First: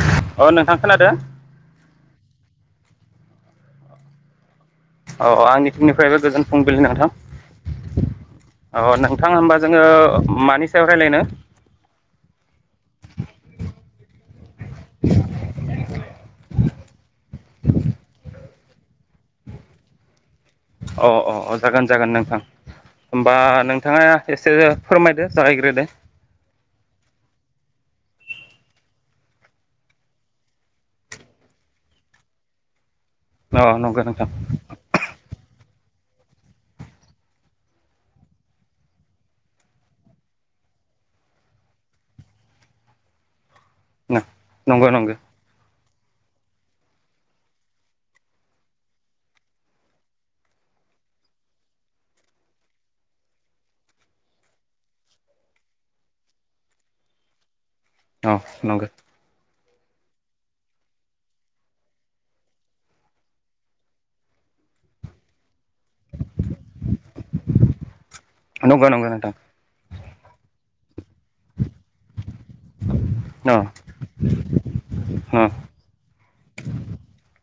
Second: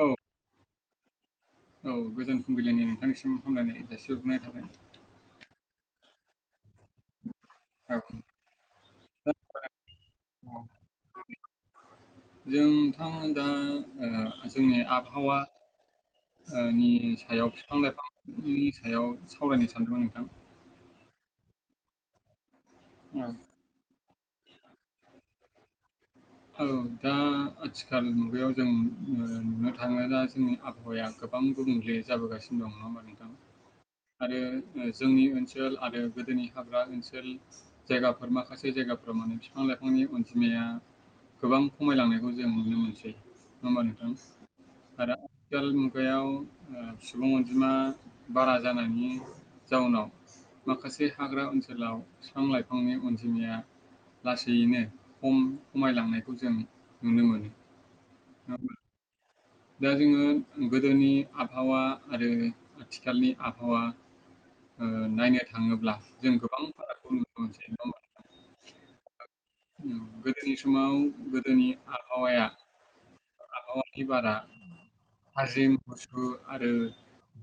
औ अ नोंथां खोनादो औ गोजोन फुंबिलिनि नोंथांनिसिम फुंजानि जासि हरग्रोनाय थाबाय अ आंनि थिंनिफ्रायबो गोजोन फुंबिलि नोंथां औ अ नोंथां दा होमबा जोंङो औ मानि सायाव रायलायनो जों नोंथां दा ओ जोंनि आबहावा ओ नि सायाव फिफां लाइफांनि सायाव सावरायनो सानदोंमोन नोंथां अ अ अ जागोन जागोन नोंथां औ होमबा नोंथांङा एसे फोरमायदो जागायग्रो दो औ दा आथिखाल मुगायाव जोंङो नुनो थांङो दा जोंनि आबहावाया गोबां गोबां गुबुंले जाबोगासिनो दं नंङाहोमबा अ नंगौ नोंथां आरो ओ जोंनि ओनसोल आरो गोदोनि हाग्रा ओनसोल जायगाफोर माखासे जायगाफोराव माने बिफां लाइफांनि अनजिमाया गोबां खमायलांनायखौ जों नुनो मोनसै नंङा होमबा नोंथां नंगौ नंगौ आरो आथिखाल मुगायाव ओ सुबुं अनजिमा बारा जानायनि जाउनाव माखासे हाग्रा ओनसोलाव बिफां लाइफांनि अनजिमाया लासैयैनो खम खमायलांनायखौ जों नुनो मोनो नङा औ होमबा? नंगो दा जोंङो गोदोनि आबहावा आरो आथिखालनि आबहावा ओ नायनो थांङोब्ला जों गोबां फारागखौ नुनो मोनसै नंङाहोमबा नंगौ नंगौ नोंथां नोंथां उम गोदोनि समाव गोदोनि आबहावाया अ आबहावानि बारा अ थाजिम गुसु आरो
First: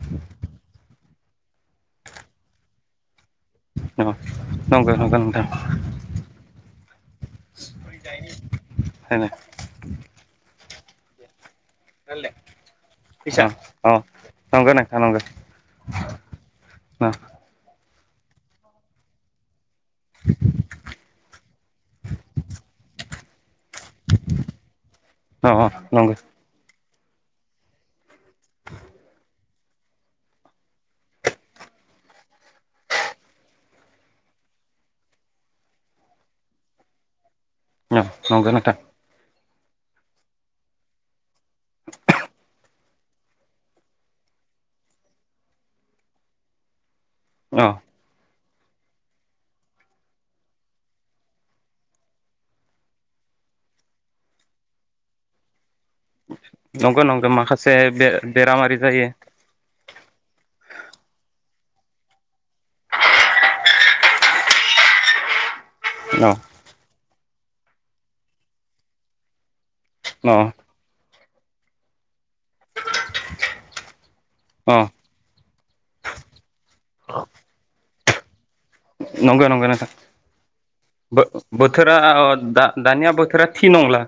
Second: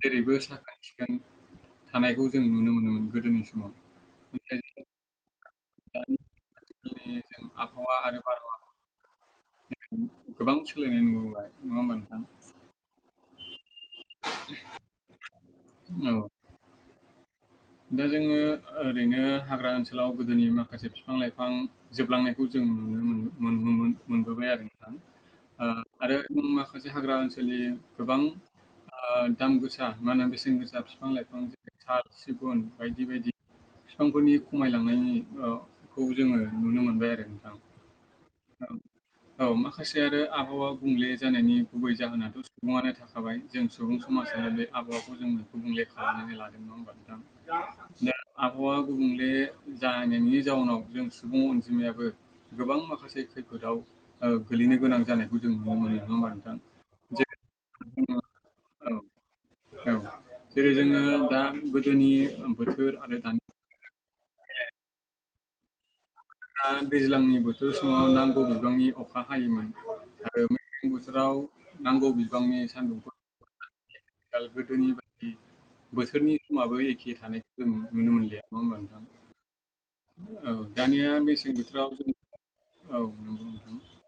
जेरैबो साखोन सिखोन जों थानायखौ जों नुनो मोनोमोन गोदोनि समाव। नंगो नाथाय जों नंगो नंगो नोंथां दानि आथिखालनि जों आबहावा आरो बारहावाखौ द गोबां [inaudible] सोलायनाय नुबोबाय नंङा [inaudible] बिदिसो अ नंगो नोंथां नंगो औ दा जोंङो ओरैनो हाग्रा ओनसोल सोलाव गोदोनि माखासे बिफां लाइफां जोबलांनायखौ जों नुनो मोनो मोनोमोन मोनबोबाय आरो नोंथां ओ नंगौ आरो माखासे खासे हाग्रा ओनसोलनि गोबां आ दाम गोसा माहोनो बेसेन गोसा फिफां लाइफां जेरै साल सिगुन बायदि बायदि फिफांफोरनि खमायलांनायनि औ खौ जोंङो नुनो मोनबाय आरो नोंथां ओ नंगो औ नोंथां औ माखासे आरो आबहावा गुबुंले जानायनि गुबै जाहोनाथ' सुबुंङानो थाखाबाय जों सुबुं समाज जोङो बे आबहावाखौ जोंङो गुबुंले खालामनानै लादों नंङा होमबा नोंथां? औ दा आबहावा गुबुंले जाहैनायनि जाउनाव जों सुबुं अनजिमायाबो गोबां माखासे खैफोदाव ओ गोलैनो गोनां जानायखौ जों नु नंगो नंगो माखासे बे बेरामारि औ जायो औ जेरै जोंङो दा गोदोनि बोथोर आरो दानि अ दा दैज्लांनि बोथोर समाव नांगौबिबांनि अखा हायोमोन औ राव नांगौ बिबांनि सान्दुंफोर दाल अ गोदोनि बायदि बोसोरनि समाबो एखे थानायखौ जों नुनो मोनलिया नङा होमबा नोंथां नंगो नंगो नोंथां औ दानिया बो मेसें बोथोराव बोथोरा जों अ दा औ दानिया नंगौ बोथोरा थि नोंथां नंला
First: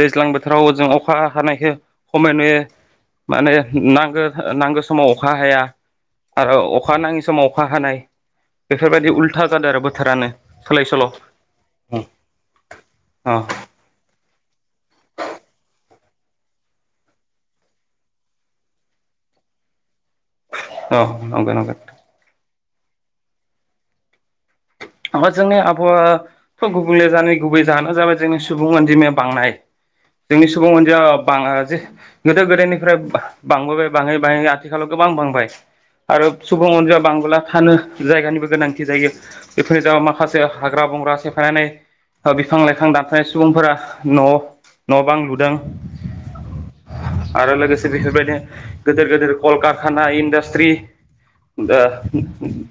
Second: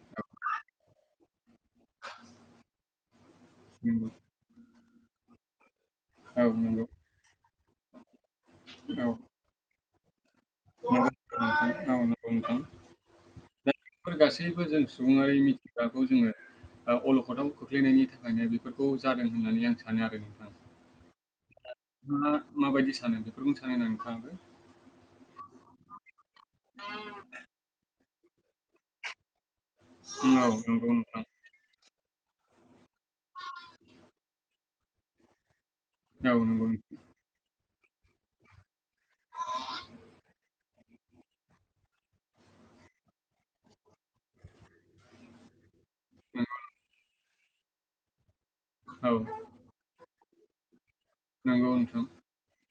दैज्लां बोथोराव जों अखा हानायखौ खमै नुयो माने नंगौ नांगो ओ नांगो समाव अखा हाया औ आरो नंगौ अखा नांङि समाव अखा हानाय औ नंगौ नोंथां बेफोरबायदि उल्था जादों आरो बोथोरानो सोलाय औ सोल'ओम नंगौ नोंथां अ बे जों सुबुङारि मिथिग्राखौ जोङो [unintelligible] अलखदाव खोख्लैनायनि थाखायनो बेफोरखौ जादों होननानै आं सानोदों औ नगाय नंगोन [unintelligible] नोंथाङा माबायदि सानो बेफोरखौनो सानोना नोंथां ओमफ्राइ जोंनि आबहावा'थ गुबुंले जानाय गुबै जाहानोा जाबाय जोंनि सुबुं अनजिमाया बांनाय जोंनि औ सुबुं ओ नंगौ अनजया नोंथां। गोदो गोदायनिफ्राय बांबोबाय बाङै बाङै आथिखालाव गोबां बांबाय आरो औ नंगौ सुबुं नोंथां। अनजिाया बांबोला थानो जायगानिबो गोनांथि जायो बेफोर जाब माखासे हाग्रा बंग्रा सेफायनानै बिफां लाइफां दानफनाय सुबुंफोरा न' न' बां लुदों औ आरो लोगोसे बेफोरबायदिनो गोदोर औ गोदोर कलकारखाना इन्डास्ट्रि नंगौ दा नोंथां।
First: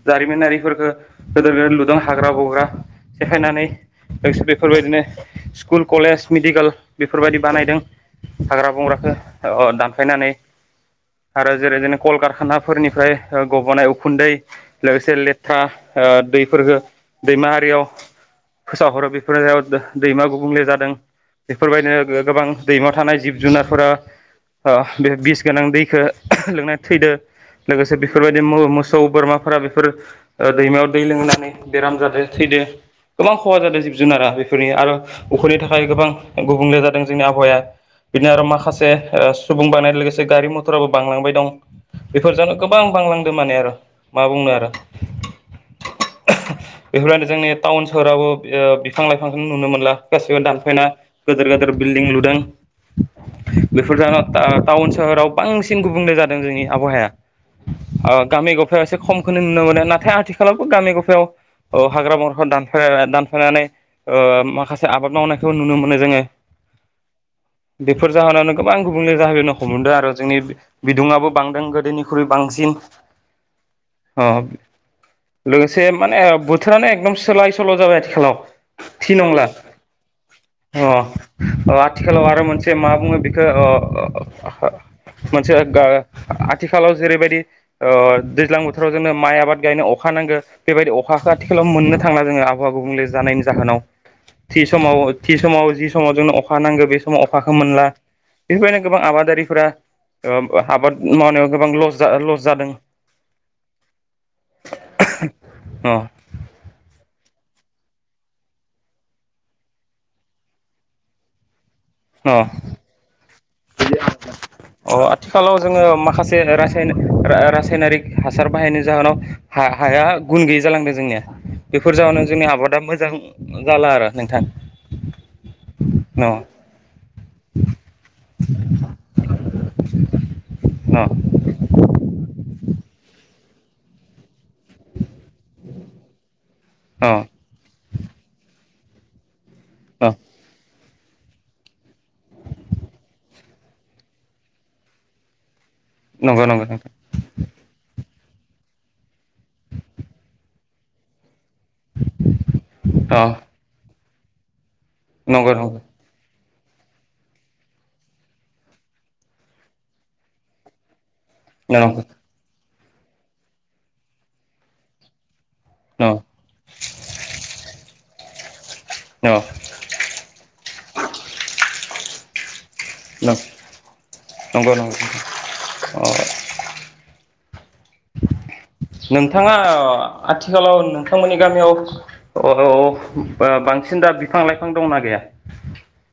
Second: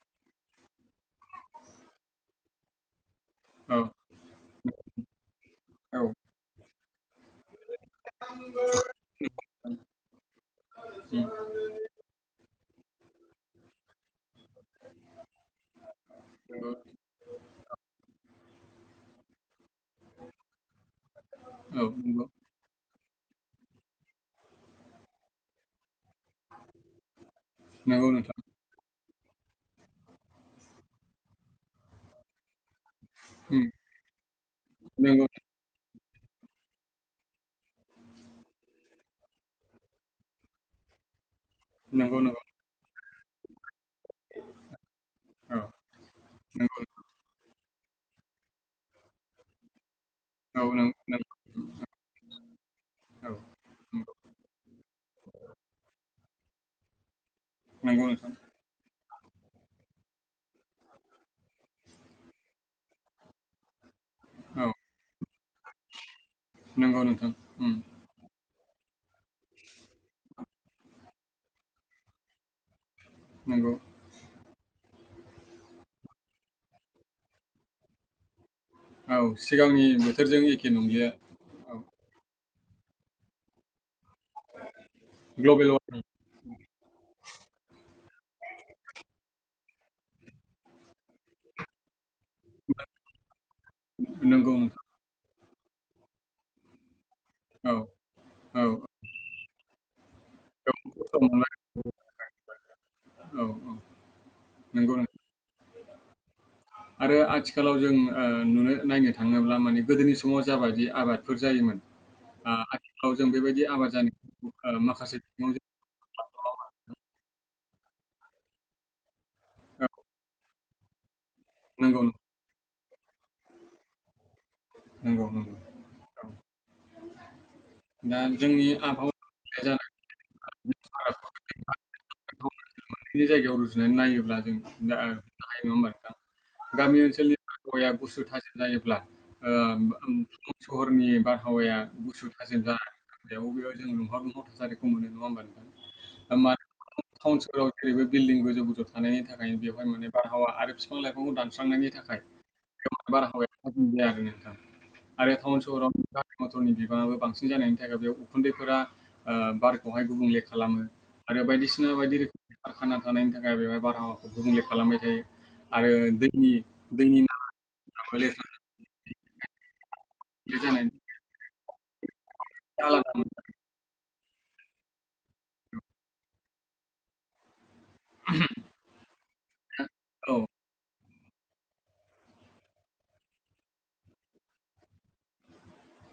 जारिमिनारिफोरखो गोदोर गोद लुदों हाग्रा बंग्रा सेेखायनानै औ लोगोसे बेफोरबायदिनो स्कुल औ कलेज मेडिकेल बेफोरबायदि बानायदों हाग्रा बंग्रखौ दानफायनानै आरो जेरै जोंनो कलकाराना फोरनिफ्राय गब'नाय उखुन्दै लोगोसे लेथ्रा। बेरखो दैमाहारियाव फोसावहरो बेफोराव दै दैमा गुबुंले जादों बेफोरबायदिनो उम गोबां दैमा थानाय जिब जुनारफोरा ओ बे बिस गोनां दैखो लोंनाय थैदों लोगोसे नंगौ औ नंगौ नोंथां। बेफोरबायदि मोसौ बोरमाफोरा बेफोर दैमायाव दै लोंनानै बेराम जादो थैदो गोबां खहा उम जादों जिब जुनारा बेफोरनि आरो नंगौ उखनि थाखाय गोबां गुबुंले जादों जोंनि आबहावाया। बिनो आरो माखासे सुबुं बायनाय लोगोसे गारि मथराबो बांलांबाय दं नंगौ बेफोर नंगौ जानो गोबां बांलांदों माने आरो मा बुंनो आरो औ ओहो नंगौ बेफोरनो जोंनि टाउन सोहोरावबो बिफां लाइफांखौ नुनो मोनला। गासिबो औ दानफायना नों नों गिदेर गदेर बिल्डिं लुदों औ बेफोर ज टाउन सोहराव बांसिन गुबुंले जानाय-‌- जोंनि आबहावाया नंगौ नोंथां गामि गफाया एसे खमखौनो नुनो मोनो नाथाय आथि' गामि गफायाव हाग्रा महरखौ दान दानफायनानै ओ औ माखासे आबाद मावनायखौ नुनो मोनो जोङो नंगौ नोंथां उम बेफोर जाहोनावनो गोबां गुबुंले जाहनखौ मोनदों आरो जोंनि बिदुङाबो बांदों गोदोनिख्रुइ बांसिन नंगौ अ लोगोसे माने बोथोरानो एकदम सोलाय सोल' जाबाय आथिखालाव। थि औ नंला सिगांनि बोथोरजों एखे नंलिया अ औ। आथिखालाव आरो मोनसे ज मा बुङो बेखौ अ अ ओहो मोनसे ग्लबेल गा वार्मिं आथिखालाव जेरैबायदिओ दैज्लां बोथोराव जोंङनो माइ आबाद गायनो अखा नांगौ बेबायदि अखाखौ आथिखालाव मोननो थांला जोङो आबहावा गुबुंले जानायनि जाहोनाव नंगौ थि नोंथां समाव थि समाव जि समाव जोंनो अखा नांगौ बे समाव अखाखौ औ मोनला औ बेफोरबायदिनो गोबां आबादारिफोरा ओ गोबां आबाद खस्थ' मावनायाव मोनबाय गोबां ल लस जादों ओसामा औ औ नंगौ नोंथां अ आरो आथिखालाव जों नुनो नायनो थाङोब्ला माने गोदोनि समाव जाबायाददि आबादफोर जायोमोन अ आथिखालाव जों बेबायदि आबाद जानाय अ माखासे आथिखालाव [unintelligible] जोङो माखासे र रासायनारिक हासार बाहायनि जाहोनाव औ हाया गुन गैयै जालांदों जोंनिया बेफोर नंगौ जउ न जोंनि आबादा मोजां जाला आरो नोंथां न औ [unintelligible] न' न' दा जोंनि आबहावा [unintelligible] या औ [unintelligible] बिनि जायगायाव रुजुनानै नायोब्ला जों दा गामि ओनसोलनि अ आहावाया गुसु थाजिम जायोब्ला अ सहरनि बारहावाया गुसु थाजिम जानाय याव बेबादिनो दुंहाव दुंहाव थासारिखौ मोनो नङा होमबा नोंथां नंगौ दा नंगौ नोंथां टावन सहराव बे बिल्डिं गोजौ गोजौ थानायनि थाखाय बेवहाय माने बारहावा आरो बिफां लाइफांखौ दान दानस्रांनायनि थाखाय गोबां अ बारहावाया गुबुंले जालांदों नोंथां आरो नंगौ टावन नंगौ सहराव गारि-मटरनि बिबाङाबो बांसिन जानायनि थाखाय बेयाव उखुन्दैफोरा बारखौहाय गुबुंले खालामो आरो बायदिसिना नंगौ बायदि रोखोमनि खारखाना थानायनि थाखाय बेवहाय बारहावाखौ गुबुंले खालामबाय थायो आरो न' दैनि दैनि ना [inaudible] अ बेदि औ न' नंगौ नंगौ नोंथाङा औ। आथिखालाव नोंथमोननि गामियाव बांसिन दा बिफां लाइफां दंना गैया?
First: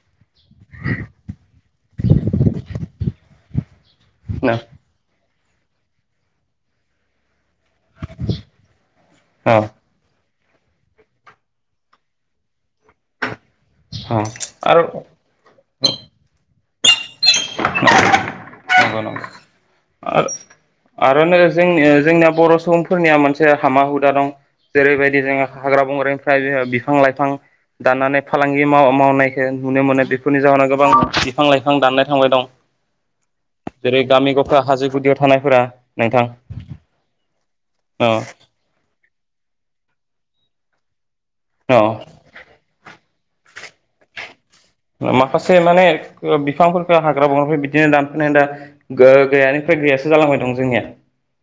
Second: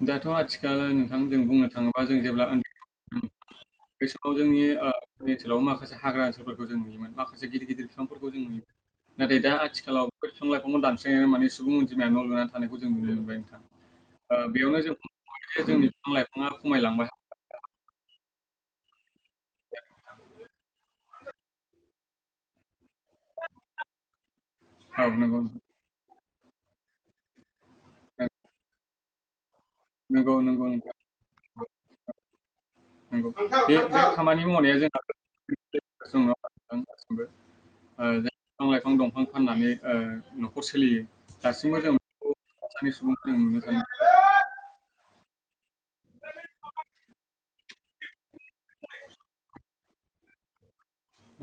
दाथ' आथिखाल नोंथां जों बुंनो थाङोब्ला जों जेब्ला उन्दै बे समाव न जोंनि ओनसोलाव माखासे हाग्रा ओनसोलफोरखौ जों नुयोमोन माखासे गिदिर गिदिर बिफांफोरखौ जों नुयोमोन नाथाय दा अ आथिखालाव बेफोर बिफां लाइफांखौ दानस्रांनानै माने सुबुं अनजिमाया न' लुनानै थानायखौ जों नुनो मोनबाय नोंथां अ बेयावनो आरो जोंनि बिफां लाइफाङा खमायलांबाय नंगौ नंगौ। आरोनो जोंनि जोंनिया बर' सुबुं फोरनिया मोनसे हामा हुदा दं औ जेरैबायदि नंगौ जोङो नोंथां। हाग्रा बंग्रानिफ्राय जोङो बिफां लाइफां दान्नानै फालांगि मावनायखौ नुनो मोनो नंगौ बेफोरनि नंगौ जाहोनाव गोबां नोंथां मानसिफोरा बिफां दाननो थांबाय दं नंगौ। बे बे जेरै गामि खामानि गफा मावनाया हाजो जोंहा गुदियाव थानायफोरा नङा नोंथां होमबा दासिमबो। औ बिफां लाइफां दंफां फाननानै न'खर सोलियो दासिमबो जों औ साफा सानै सुबुं नुनो थाङो माखासे माने बिफांफोरखौ हाग्रा बंग्राफोर बिदिनो दानफायनानै दा गैयानिफ्राय गैया सो जालांबाय दं जोंनिया।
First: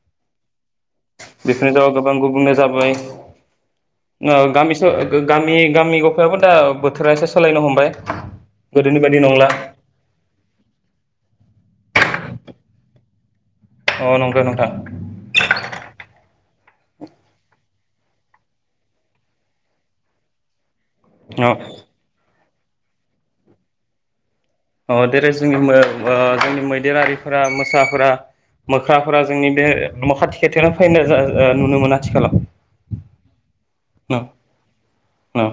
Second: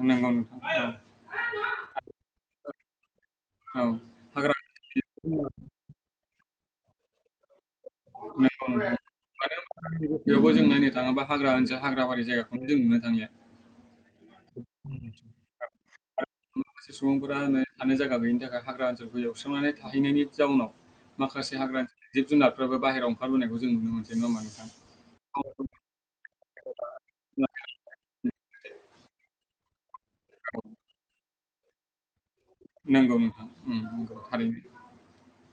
नंगौ नोंथां औ औ बेफोरनि जाउनाव गोबां गुबुंले जाबोबाय हाग्रा गामिसो गामि गामि गफायावबो दा बोथोरा एसे सोलायनो हमबाय गोदोनि बायदि नंला बेयावबो जों नायनो थाङोबा हाग्रा ओनसोल हाग्रा बारि जायगाखौनो जों नुनो थांलिया औ नंगो नोंथां माखासे सुबुंफोरा होनो थानो जायगा गैयनि थाखाय हाग्रा ओनसोलखौ एवस्रांनानै थाहैनायनि जाउनाव अ माखासे हाग्राानि जिब जुनारफ्राबो बाहेरायाव ओंखारबोनायखौ जों नुनो मोनसै नङा होनबा नोंथां? उम जेरै जोंनि जोंनि मैदेरारिफोरा मोसाफोरा मोख्राफोरा जोंनि बे न' खाथि खाथियावनो फैनाय नुनो मोनो आथिखालाव नंगौ नोंथां उम नंगौ थारैनो औ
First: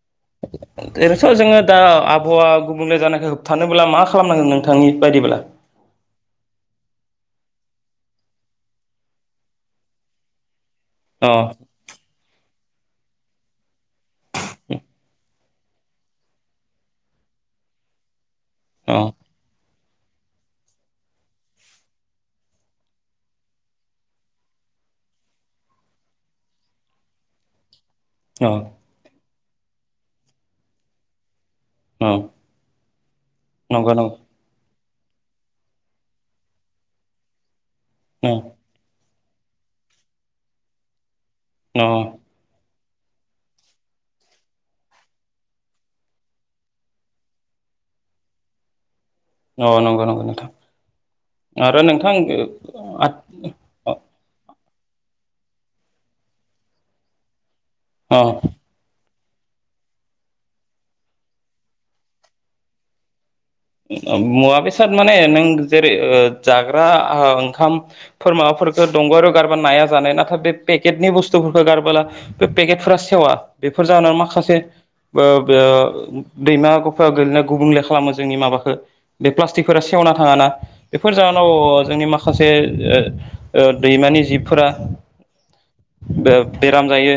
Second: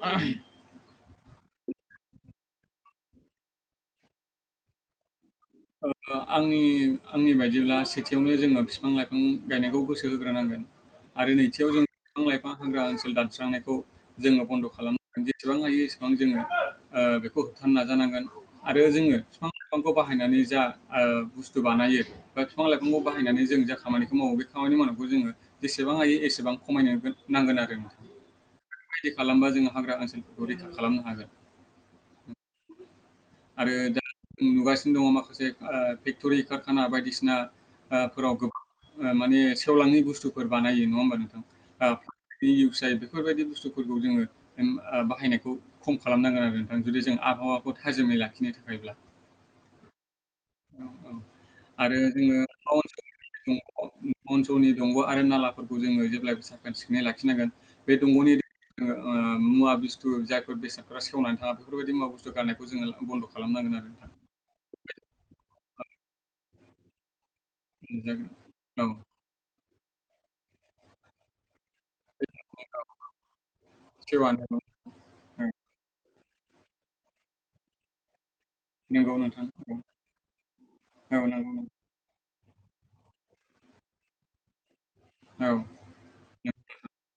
आ ओरैनोथ' जोङो दा आबहावा गुबुंले जानायखौ होबथानोब्ला मा खालामनांगोन नोंथांनि बायदिब्ला? औ आंनि आंनि बायदिब्ला सेथियावनो जोङो बिफां लाइफां गायनायखौ गोसो होग्रोनांगोन अ आरो नैथियाव जों बिफां-लाइफां हाग्रा ओनसोल दानस्रांनायखौ जोङो बन्द' खालामनांगोन जे जेसेबां हायो एसेबां जोङो बेखौ होबथानो नाजानांगोन आरो अ जोङो बिफां बिफांखौ बाहायनानै जा बुस्थु बानायो बा बिफां लाइफांखौ बाहायनानै जों जा खामानिखौ मावो बे खामानि मावनायखौ जोङो जेसेबां हायो एसेबां खमायनो नांगोन आरो नोंथां औ बेबायदि खालामबा जोङो हाग्रा ओनसोलफोरखौ रैखा खालामनो हागोन औ आरो दा नुगासिनो दङ माखासे ओ फेक्टरि कारखाना बायदिसिना ओ अ फोराव गोबां माने सेवलाङि बुस्थुफोर बानायो नङा होमबा नोंथां अ आ [unintelligible] जायो बेफोरबायदि बुस्थुफोरखौ जोङो ओम ओ बाहायनायखौ खम खालामनांगोन आरो जुदि जों आबहावाखौ थाजोमै लाखिनो थाखायब्ला अ नंगौ नंगौ नोंथां औ आरो आ जोङो [unintelligible] दौनि दंग आरो नालाफोरखौ जोङो जेब्लायबो साखोन सिखोनै लाखिनांगोन बे दंगनि अ जोङो ओ मुवा बिस्थु जायफोर बेसादफ्रा सेवनानै थाङा बेफोरबायदि मुवा बुस्थु गारनायखौ जोङो बन्द खाला मुवा बेसाद माने नों जेरै ओ जाग्रा आं खाम फोर नुजागोन औ माबाफोरखो दंग आरो गारबा नाया जानाय ना खा बे पेकेटनि बुस्थुफोर होगारबोला बे पेकेटफोरा सेवा बेफोर जाउनाव सैथोआनो माखासे् औ दैमा गफायाव गोलैना गुबुंले खालामो जोंनि माबा फोर नंगौ बे नोंथां औ प्लास्टिकफोरा सेवना थाङाना बेफोर औ जाहोनाव नंगौ नों ओ जोंनि माखा खासे ओ दैमानि जिबफोरा औ बेराम जायो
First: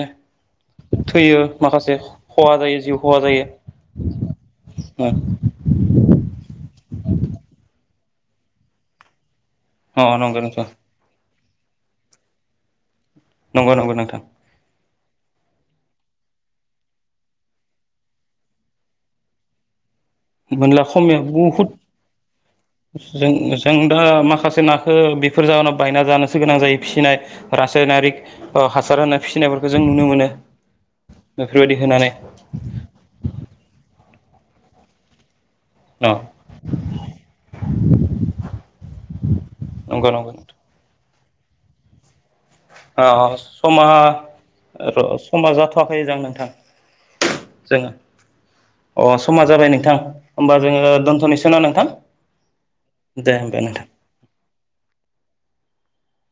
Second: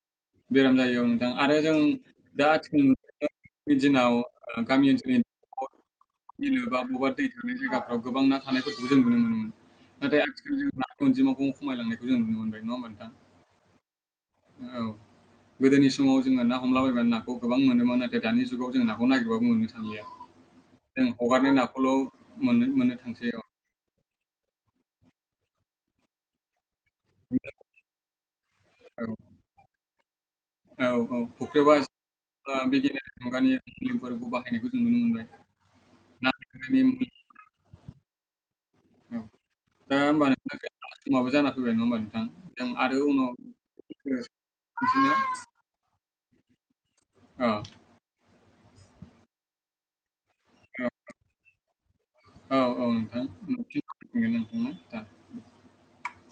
बेराम जायो औ नोंथां थैयो आरो जों माखासे दा खहा जायो जिउ खहा आथिखा जायो बि दिनाव गामि ओनसोलनि बिलो बा बबेबा दै थांनाय जायगाफ्राव गोबां ना थानायफोरखौ जों नुनो मोनोमोन अ नाथाय नंगौ आथिखालि नोंथां जों ना अनजिमाखौ खमायलांनायखौ जों नुनो मोनबाय नङा होमबा नोंथां नंगौ नंगौ नोंथां औ गोदोनि समाव जोङो ना हमलाबायबानो नाखौ गोबां मोनोमोन नाथाय दानि जुगाव जों नाखौ नागिरबाबो मोननो थांलिया मोनला जों खमिबाय हगारनाय बहुद नाखौल' मोननो मोननो थांसै जों औ मोजां दा माखासे नाखो बेफोर जाहोनाव बायना जानोसो गोनां जायो फिसिनाय रासायनारिक ओ हासार होनाय फिसिनायफोरखौ जों नुनो मोनो औ औ फुख्रिबा बेफोरबायदि होनानै [unintelligible] मुगानि फोरखौ बाहायनायखौ जों नुनो अ मोनबाय [unintelligible] औ दा नंगौ होमबा नंगौ नोंथा बो जाना फैबाय नङा होमबा नोंथां जों आरो अ उनाव समा र समा जाथयाखैदां नोंथां अ जोङो अ समा जाबाय नोंथां होमबा जोङो दोनथनोसै ना नोंथां औ औ नोंथां दे उनाव ओंदे नोंथां [unintelligible]